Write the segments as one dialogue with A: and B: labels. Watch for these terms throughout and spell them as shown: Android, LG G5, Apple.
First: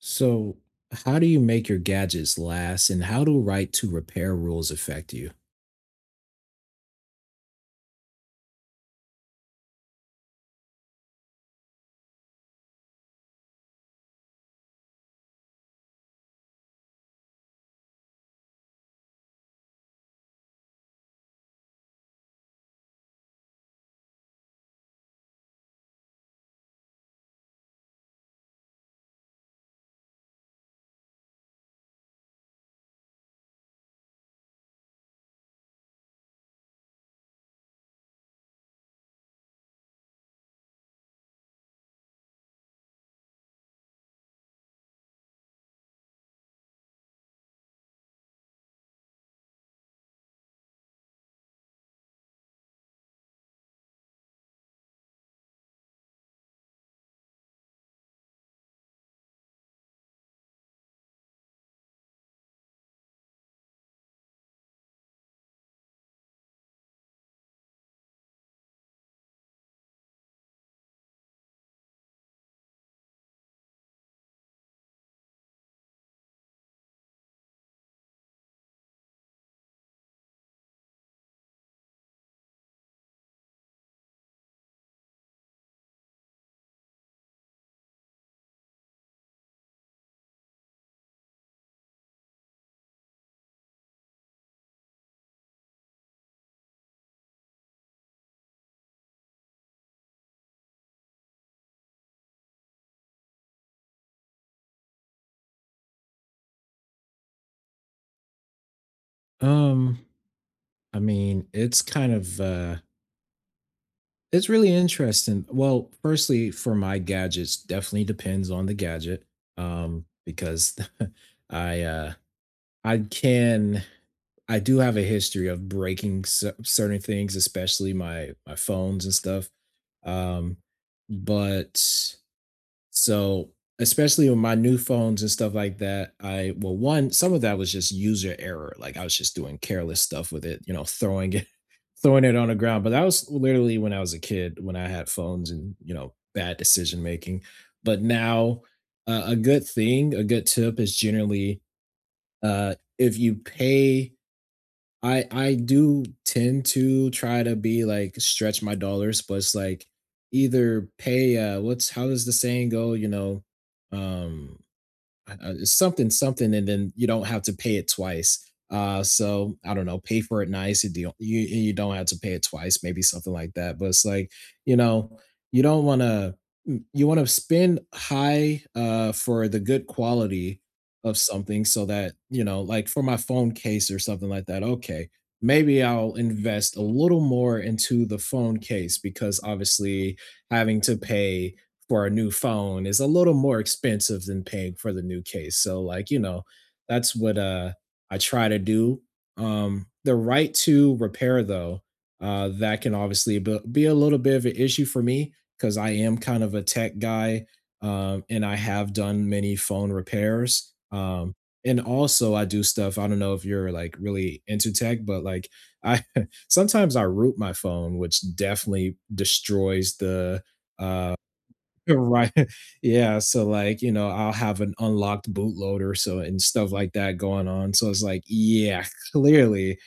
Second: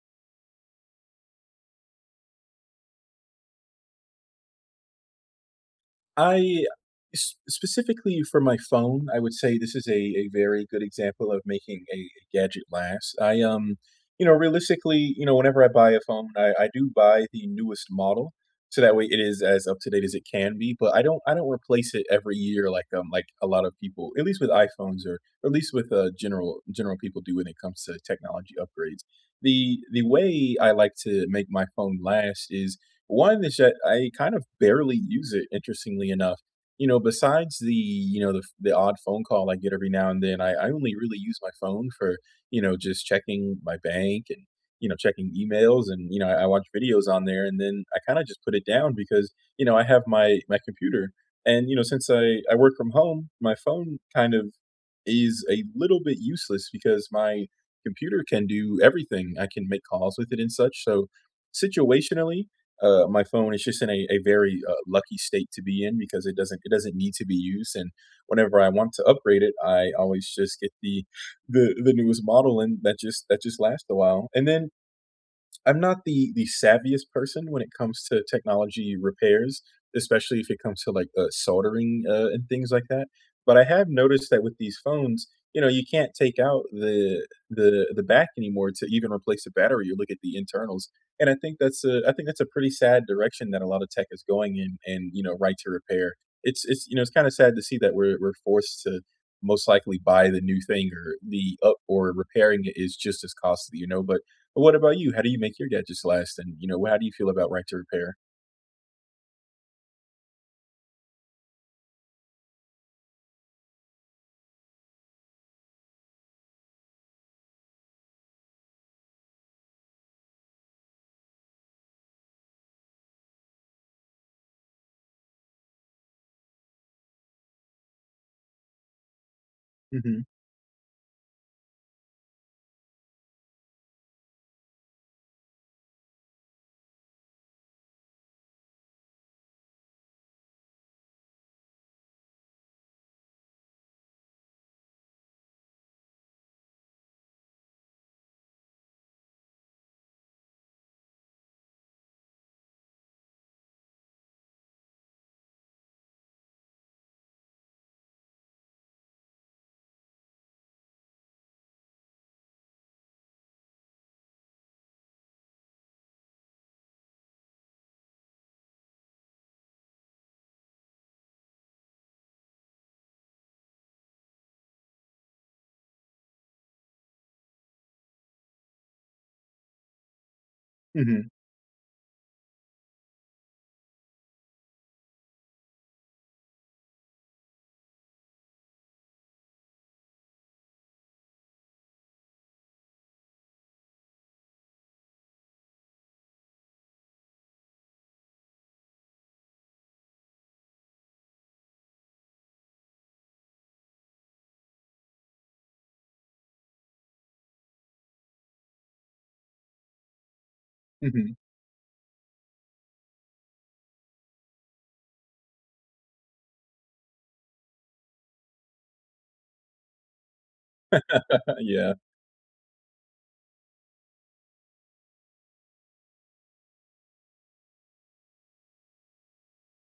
A: So, how do you make your gadgets last and how do right to repair rules affect you?
B: I Specifically for my phone, I would say this is a very good example of making a gadget last. Realistically, whenever I buy a phone, I do buy the newest model, so that way it is as up to date as it can be. But I don't replace it every year like a lot of people, at least with iPhones or at least with general people do when it comes to technology upgrades. The way I like to make my phone last is one is that I kind of barely use it, interestingly enough. You know, besides the, you know, the odd phone call I get every now and then, I only really use my phone for, just checking my bank and checking emails and, I watch videos on there, and then I kinda just put it down because I have my computer. And, you know, since I work from home, my phone kind of is a little bit useless because my computer can do everything. I can make calls with it and such, so, situationally, my phone is just in a very lucky state to be in because it doesn't need to be used. And whenever I want to upgrade it, I always just get the newest model, and that just lasts a while. And then I'm not the savviest person when it comes to technology repairs, especially if it comes to like soldering and things like that. But I have noticed that with these phones, you know, you can't take out the back anymore to even replace the battery. You look at the internals, and I think that's a pretty sad direction that a lot of tech is going in. And you know, right to repair. It's you know it's kind of sad to see that we're forced to most likely buy the new thing, or the up, or repairing it is just as costly. You know, but what about you? How do you make your gadgets last? And, you know, how do you feel about right to repair?
A: Um, I mean, it's kind of it's really interesting. Well, firstly, for my gadgets, definitely depends on the gadget. Because I uh I can I do have a history of breaking certain things, especially my phones and stuff.
B: Mhm,
A: Um, but So, especially with my new phones and stuff like that, I well, one, some of that was just user error. Like I was just doing careless stuff with it, you know, throwing it, throwing it on the ground. But that was literally when I was a kid, when I had phones and, you know, bad decision making. But now, a good thing, a good tip is generally if you pay I do tend to try to be like stretch my dollars, but it's like either pay what's how does the saying go, you know? Um I- Something something and then you don't have to pay it twice so I don't know, pay for it nice. You don't, you don't have to pay it twice, maybe something like that, but it's like, you know, you don't want to, you want to spend high for the good quality of
B: mhm,
A: something, so that, you know, like for my phone case or something like that, okay, maybe I'll invest a little more into the phone case, because obviously having to pay for a new phone is a little more expensive than paying for the new case. So like, you know, that's what I try to do. The right to repair though, that can obviously be a little bit of an issue for me cuz I am kind of a tech guy, and I have done many phone repairs.
B: mhm.
A: And also I do stuff, I don't know if you're like really into tech, but like I sometimes I root my phone, which definitely destroys the uh
B: Yeah,
A: Right. Yeah, so, like, you know, I'll have an unlocked bootloader, so and stuff like that going on, so it's like, yeah, clearly,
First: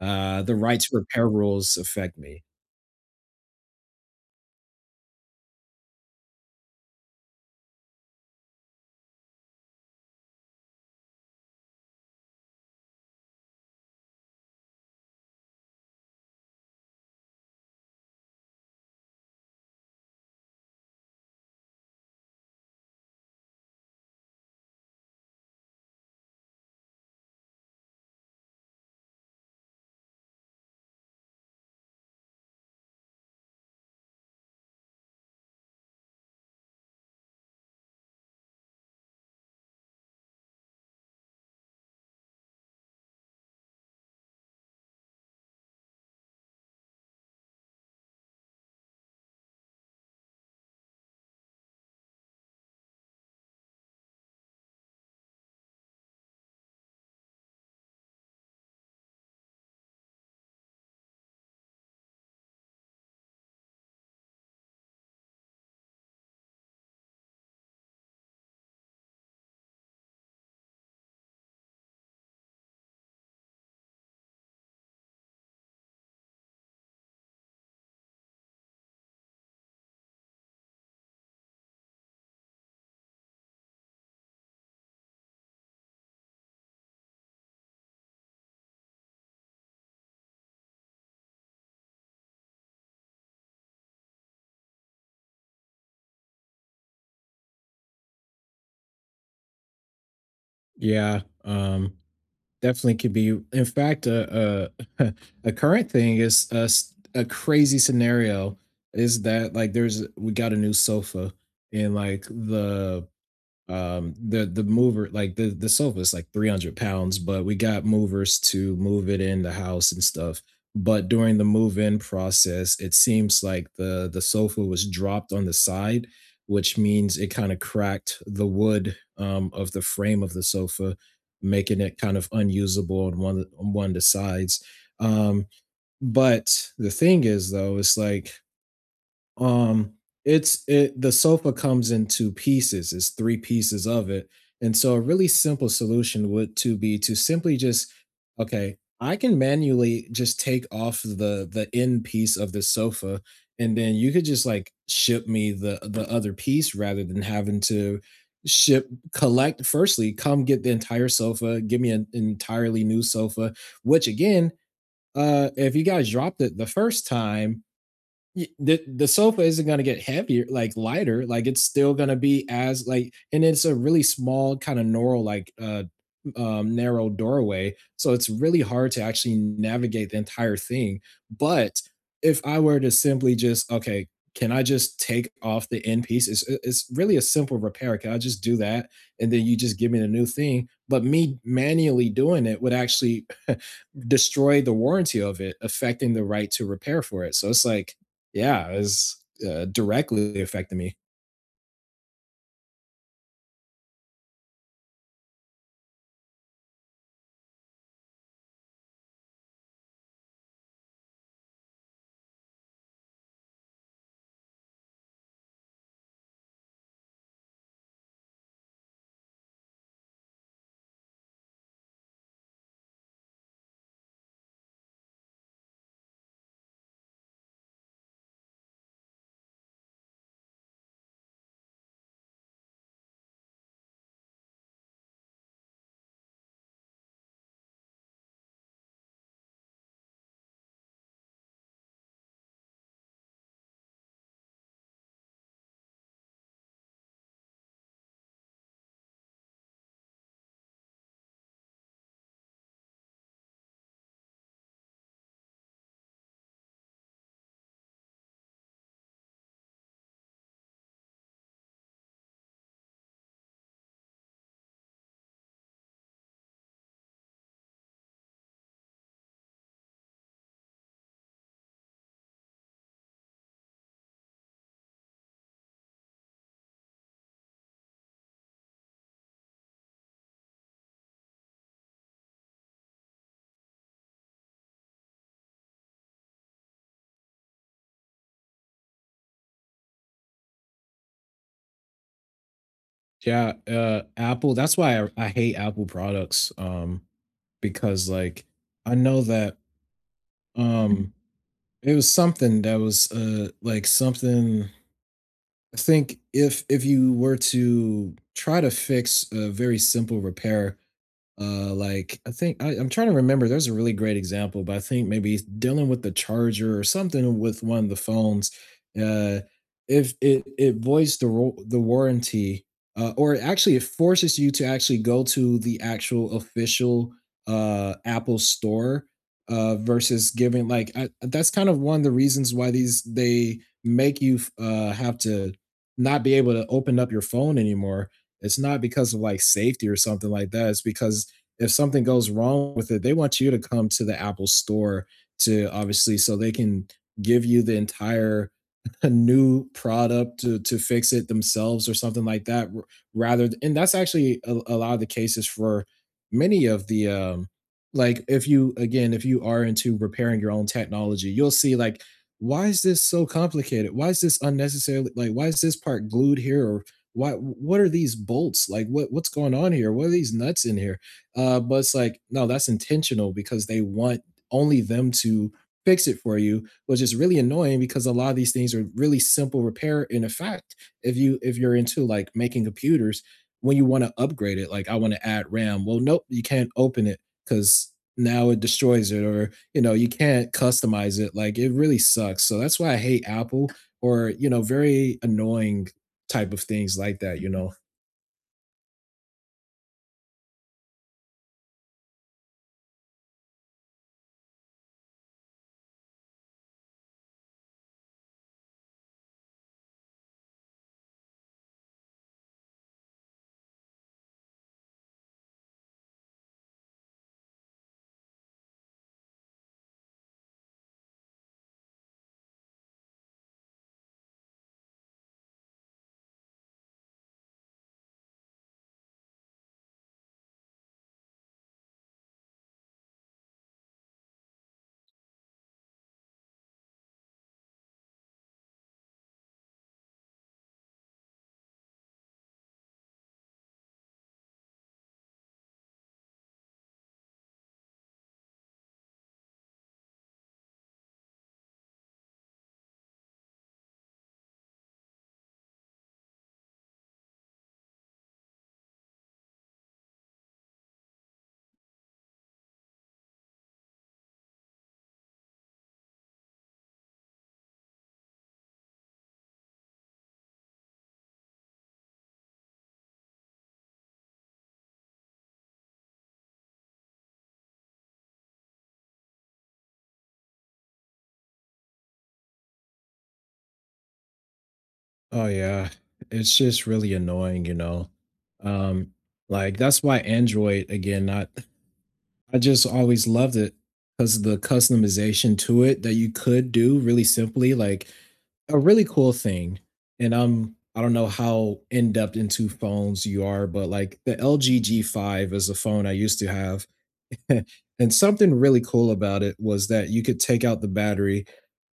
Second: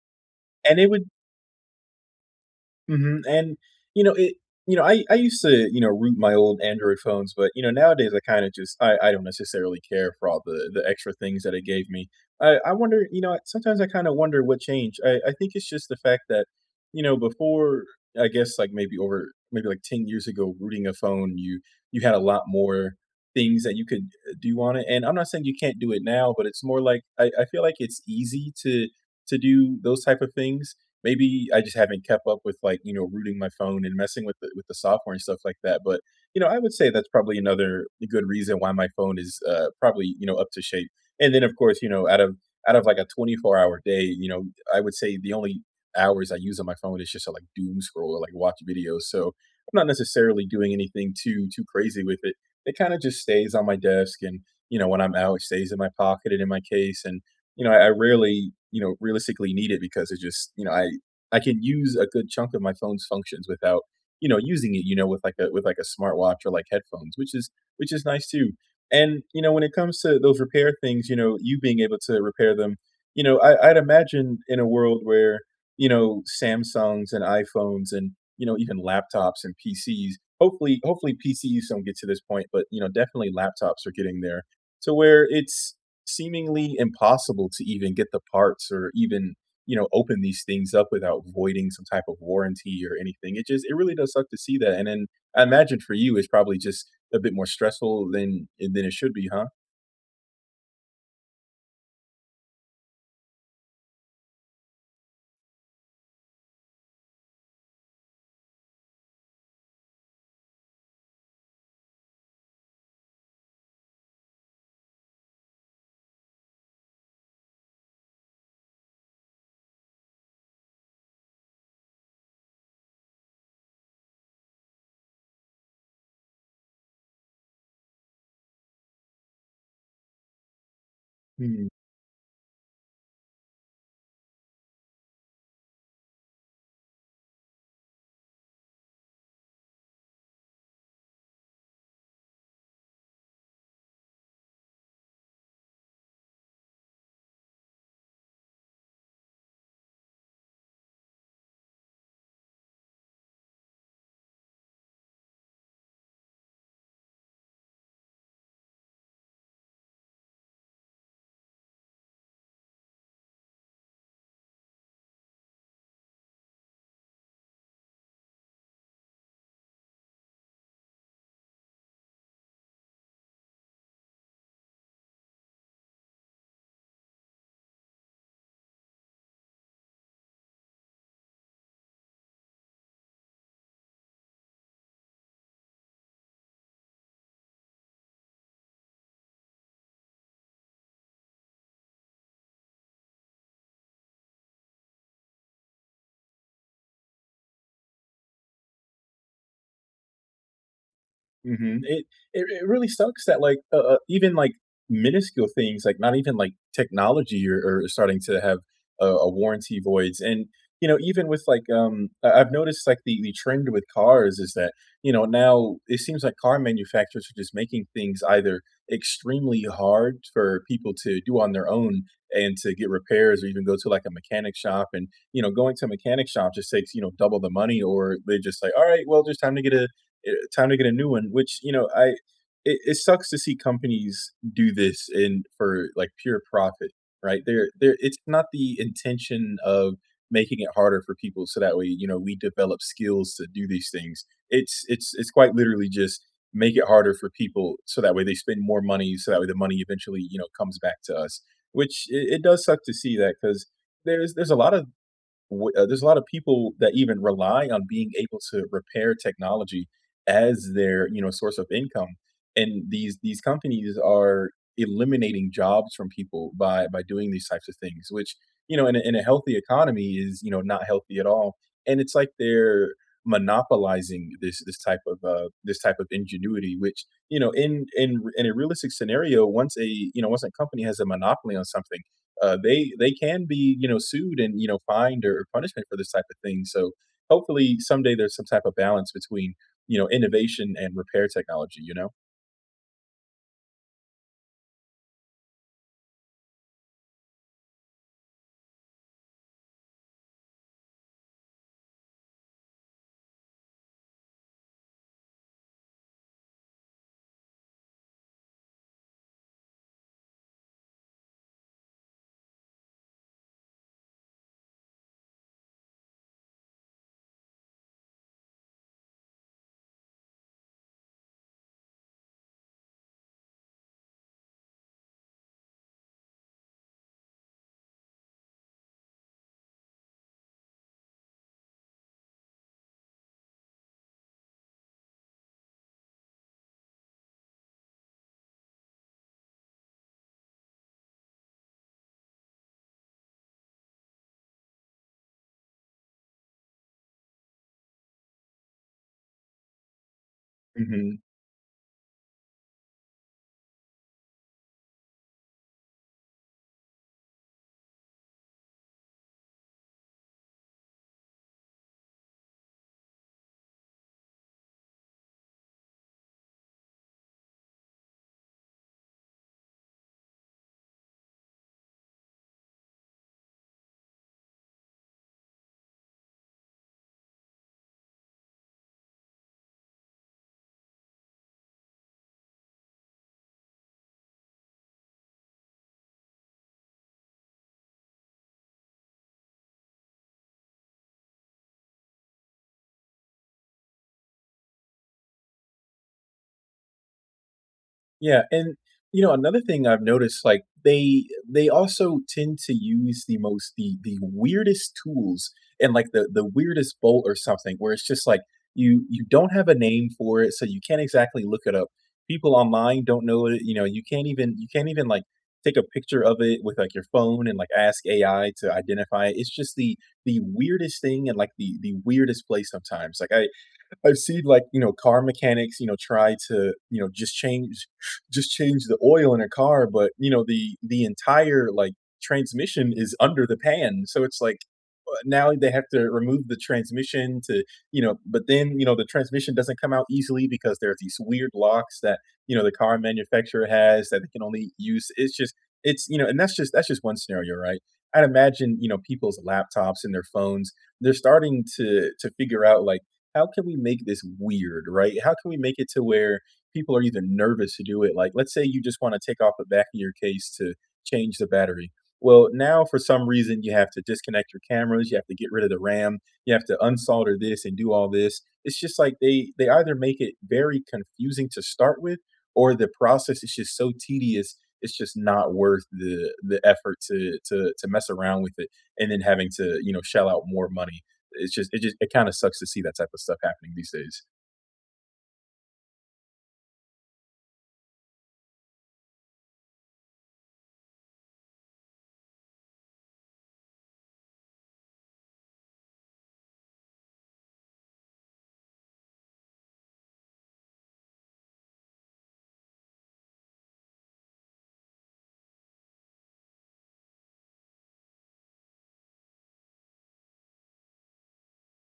A: the
B: and
A: right
B: it
A: to
B: would
A: repair rules affect me.
B: mhm. And, you know, it I used to, you know, root my old Android phones, but, you know, nowadays I kinda just I don't necessarily care for all the extra things that it gave me. I wonder you know, Sometimes I kinda wonder what changed. I think it's just the fact that, you know, before, I guess, like, maybe over maybe, like, 10 years ago, rooting a phone, you had a lot more things that you could, do on it, and I'm not saying you can't do it now, but it's more like I feel like it's easy to do those type of things. Maybe I just haven't kept up with, like, you know, rooting my phone and messing with the software and stuff like that, but, you know, I would say that's probably another good reason why my phone is, probably, you know, up to shape. And then, of course, you know, out of like, a 24-hour day, you know, I would say the only hours I use on my phone is just to, like, doom scroll or, like, watch videos, so I'm not necessarily doing anything too crazy with it. It kinda just stays on my desk and, you know, when I'm out, it stays in my pocket and in my case, and, you know, I rarely, you know, realistically need it because it just you know, I can use a good chunk of my phone's functions without, you know, using it, you know, with like a smartwatch or like headphones, which is nice too. And, you know, when it comes to those repair things, you know, you being able to repair them, you know, I'd imagine in a world where, you know, Samsungs and iPhones and, you know, even laptops and PCs, hopefully PCs don't get to this point, but you know, definitely laptops are getting there to where it's seemingly impossible to even get the parts or even you know, open these things up without voiding some type of warranty or anything. It really does suck to see that. And then I imagine for you, it's probably just a bit more stressful than it should be, huh?
A: Yeah, definitely could be. In fact, a a current thing is a crazy scenario is that, like, there's we got a new sofa, and, like, the mover, like the sofa is like 300 pounds, but we got movers to move it in the house and stuff. But during the move in process, it seems like the sofa was dropped on the side, which means it kind of cracked the wood, of the frame of the sofa,
B: Hmm.
A: making it kind of unusable on one of the sides. Um but The thing is though, it's like, um, it's it the sofa comes in two pieces, it's three pieces of it, and so a really simple solution would to be to simply just, "Okay, I can manually just take off the end piece of the sofa, and then you could just, like, ship me the other piece rather than having to ship collect firstly, come get the entire sofa, give me an entirely new sofa," which again, if you guys dropped it the first time, the sofa isn't going to get heavier, like lighter, like it's still going to be as like, and it's a really small kind of narrow like narrow doorway, so it's really hard to actually navigate the entire thing. But if I were to simply just okay, can I just take off the end piece, it's really a simple repair, can I just do that and then you just give me the new thing, but me manually doing it would actually destroy the warranty of it, affecting the right to repair for it, so it's like, yeah, it's, directly affected me.
B: Mhm. It really sucks that, like, even, like, minuscule things, like, not even, like, technology are starting to have a warranty voids, and, you know, even with, like, I I've noticed, like, the trend with cars is that, you know, now it seems like car manufacturers are just making things either extremely hard for people to do on their own and to get repairs or even go to, like, a mechanic shop, and, you know, going to a mechanic shop just takes, you know, double the money, or they just like, "Alright, well, just time to get a time to get a new one," which, you know, I it, it sucks to see companies do this in for like pure profit, right? There It's not the intention of making it harder for people so that way, you know, we develop skills to do these things. It's quite literally just make it harder for people so that way they spend more money so that way the money eventually, you know, comes back to us, which it does suck to see that cuz there's a lot of there's a lot of people that even rely on being able to repair technology as their you know source of income and these companies are eliminating jobs from people by doing these types of things which you know in a healthy economy is you know not healthy at all. And it's like they're monopolizing this type of this type of ingenuity which you know in a realistic scenario once a you know once a company has a monopoly on something they can be you know sued and you know fined or punishment for this type of thing. So hopefully someday there's some type of balance between you know innovation and repair technology. You know.
A: Yeah, Apple, that's why I hate Apple products, because, like, I know that, Mhm. It was something that was, like, something I think if you were to try to fix a very simple repair, like I think I'm trying to remember. There's a really great example, but I think maybe it's dealing with the charger or something with one of the phones. Uh, if it it voids the warranty, or actually it forces you to actually go to the actual official Apple store. Versus giving like I, that's kind of one of the reasons why these they make you have to not be able to open up your phone anymore. It's not because of like safety or something like that. It's because if something goes wrong with it, they want you to come to the Apple store to obviously so they can give you the entire a new product to fix
B: Hmm.
A: it themselves or something like that rather, and that's actually a lot of the cases for many of the like if you again if you are into repairing your own technology, you'll see like why is this so complicated, why is this unnecessarily, like why is this part glued here, or why what are these bolts, like what what's going on here, what are these nuts in here, but it's like no, that's intentional because they want only them to fix it for you. Was just really annoying because a lot of these things are really simple repair. In effect, if you if you're into like making computers, when you want to upgrade it, like I want to add RAM, well, nope, you can't open it because now it destroys it, or, you know, you can't customize it. Like it really sucks. So that's why I hate Apple, or, you know, very annoying type of things like that. You know.
B: Yeah, and, you know, another thing I've noticed, like, they also tend to use the most the weirdest tools and, like, the weirdest bolt or something where it's just like you don't have a name for it, so you can't exactly look it up. People online don't know it, you know, you can't even, like, take a picture of it with, like, your phone and, like, ask AI to identify it. It's just the weirdest thing and, like, the weirdest place sometimes. Like, I I've seen like, you know, car mechanics, you know, try to, you know, just change just change the oil in a car, but, you know, the entire, like, transmission is under the pan, so it's like, now they have to remove the transmission to you know, but then, you know, the transmission doesn't come out easily because there are these weird locks that, you know, the car manufacturer has that they can only use. It's just it's you know, and that's just one scenario, right? I'd imagine, you know, people's laptops and their phones, they're starting to figure out, like, how can we make this weird, right? How can we make it to where people are either nervous to do it? Like, let's say you just want to take off the back of your case to change the battery. Well, now for some reason you have to disconnect your cameras, you have to get rid of the RAM, you have to unsolder this and do all this. It's just like they either make it very confusing to start with, or the process is just so tedious. It's just not worth the effort to to mess around with it, and then having to you know shell out more money. It just it kind of sucks to see that type of stuff happening these days.
A: Oh yeah, it's just really annoying. You know. Um, like that's why Android again not I just always loved it because the customization to it that you could do really simply, like a really cool thing. And I'm I don't know how in depth into phones you are, but like the LG G5 is a phone I used to have. And something really cool about it was that you could take out the battery.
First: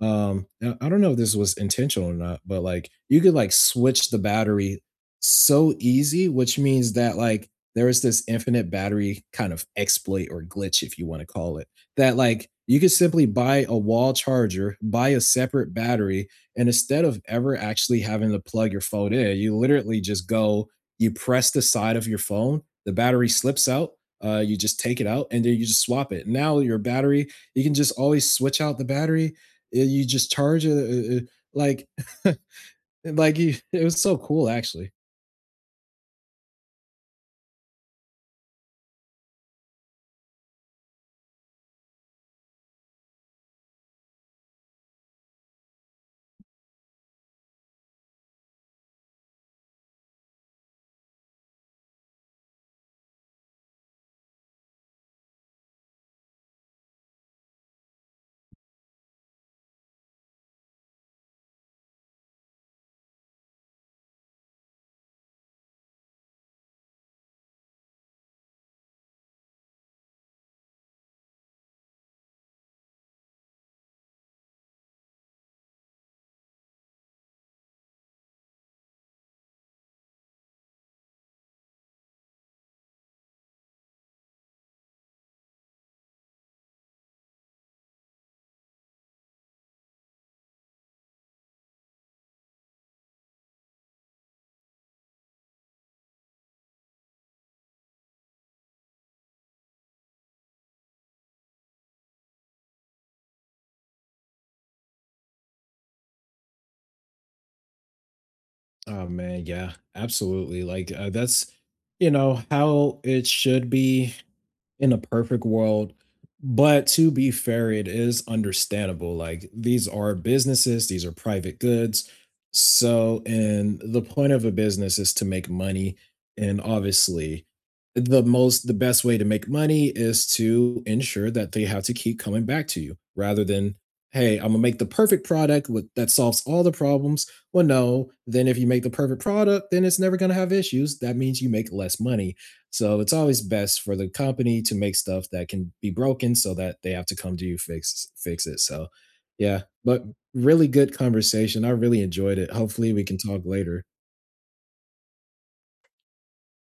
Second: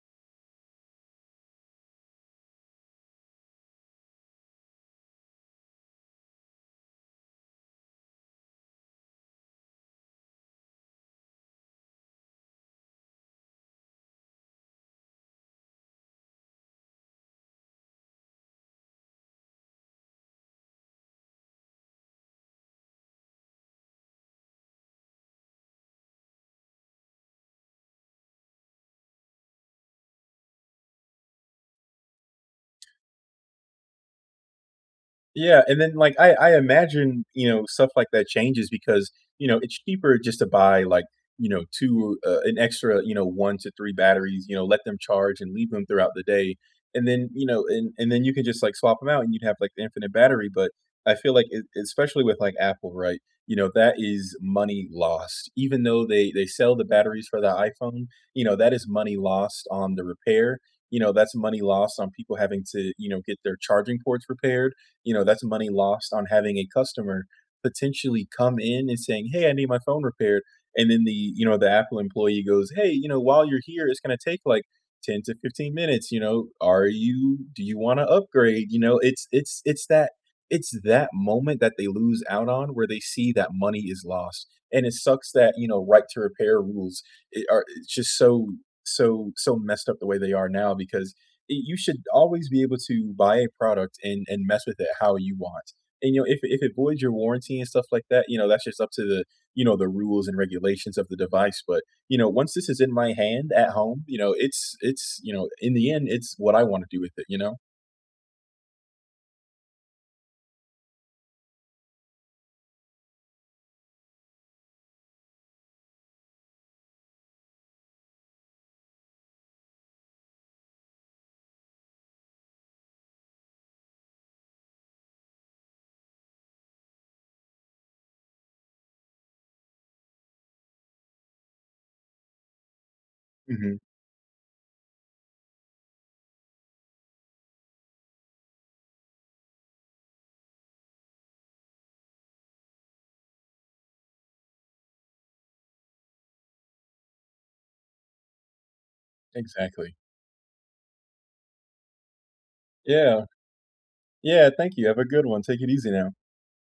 A: Now, I don't know if this was intentional or not, but, like, you could, like, switch the battery so easy, which means that, like, there is this infinite battery kind of exploit or glitch, if you wanna call it, that, like, you could simply buy a wall charger, buy a separate battery, and instead of ever actually having to plug your phone in, you literally just go, you press the side of your phone, the battery slips out, you just take it out, and then you just swap it. Now your battery you can just always switch out the battery, yeah, you just charge it, it it like like, you it was so cool, actually.
B: Yeah, and then, like, I imagine, you know, stuff like that changes because, you know, it's cheaper just to buy, like, you know, 2 an extra, you know, 1 to 3 batteries, you know, let them charge and leave them throughout the day, and then, you know, and then you can just, like, swap them out and you'd have, like, the infinite battery, but I feel like e especially with, like, Apple, right, you know, that is money lost. Even though they sell the batteries for the iPhone, you know, that is money lost on the repair, you know, that's money lost on people having to, you know, get their charging ports repaired, you know, that's money lost on having a customer potentially come in and saying, "Hey, I need my phone repaired." And then the, you know, the Apple employee goes, "Hey, you know, while you're here, it's going to take like 10 to 15 minutes, you know, are you do you want to upgrade?" You know, it's that it's that moment that they lose out on where they see that money is lost. And it sucks that, you know, right to repair rules are it's just so so messed up the way they are now because you should always be able to buy a product and mess with it how you want. And you know, if it voids your warranty and stuff like that, you know, that's just up to the you know the rules and regulations of the device. But you know, once this is in my hand at home, you know, it's you know, in the end, it's what I want to do with it. You know.
A: Oh, man, yeah, absolutely, like, that's, you know, how it should be in a perfect world. But to be fair, it is understandable. Like these are businesses, these are private goods. So, and the point of a business is to make money. And obviously, the most, the best way to make money is to ensure that they have to keep coming back to you rather than,
B: Hmm.
A: hey, I'm gonna make the perfect product with, that solves all the problems. Well, no, then if you make the perfect product, then it's never gonna have issues. That means you make less money. So it's always best for the company to make stuff that can be broken so that they have to come to you fix it. So yeah,
B: Exactly.
A: but really good conversation. I really enjoyed it. Hopefully we can
B: Yeah.
A: talk later.
B: Yeah. Thank you. Have a good one. Take it easy now.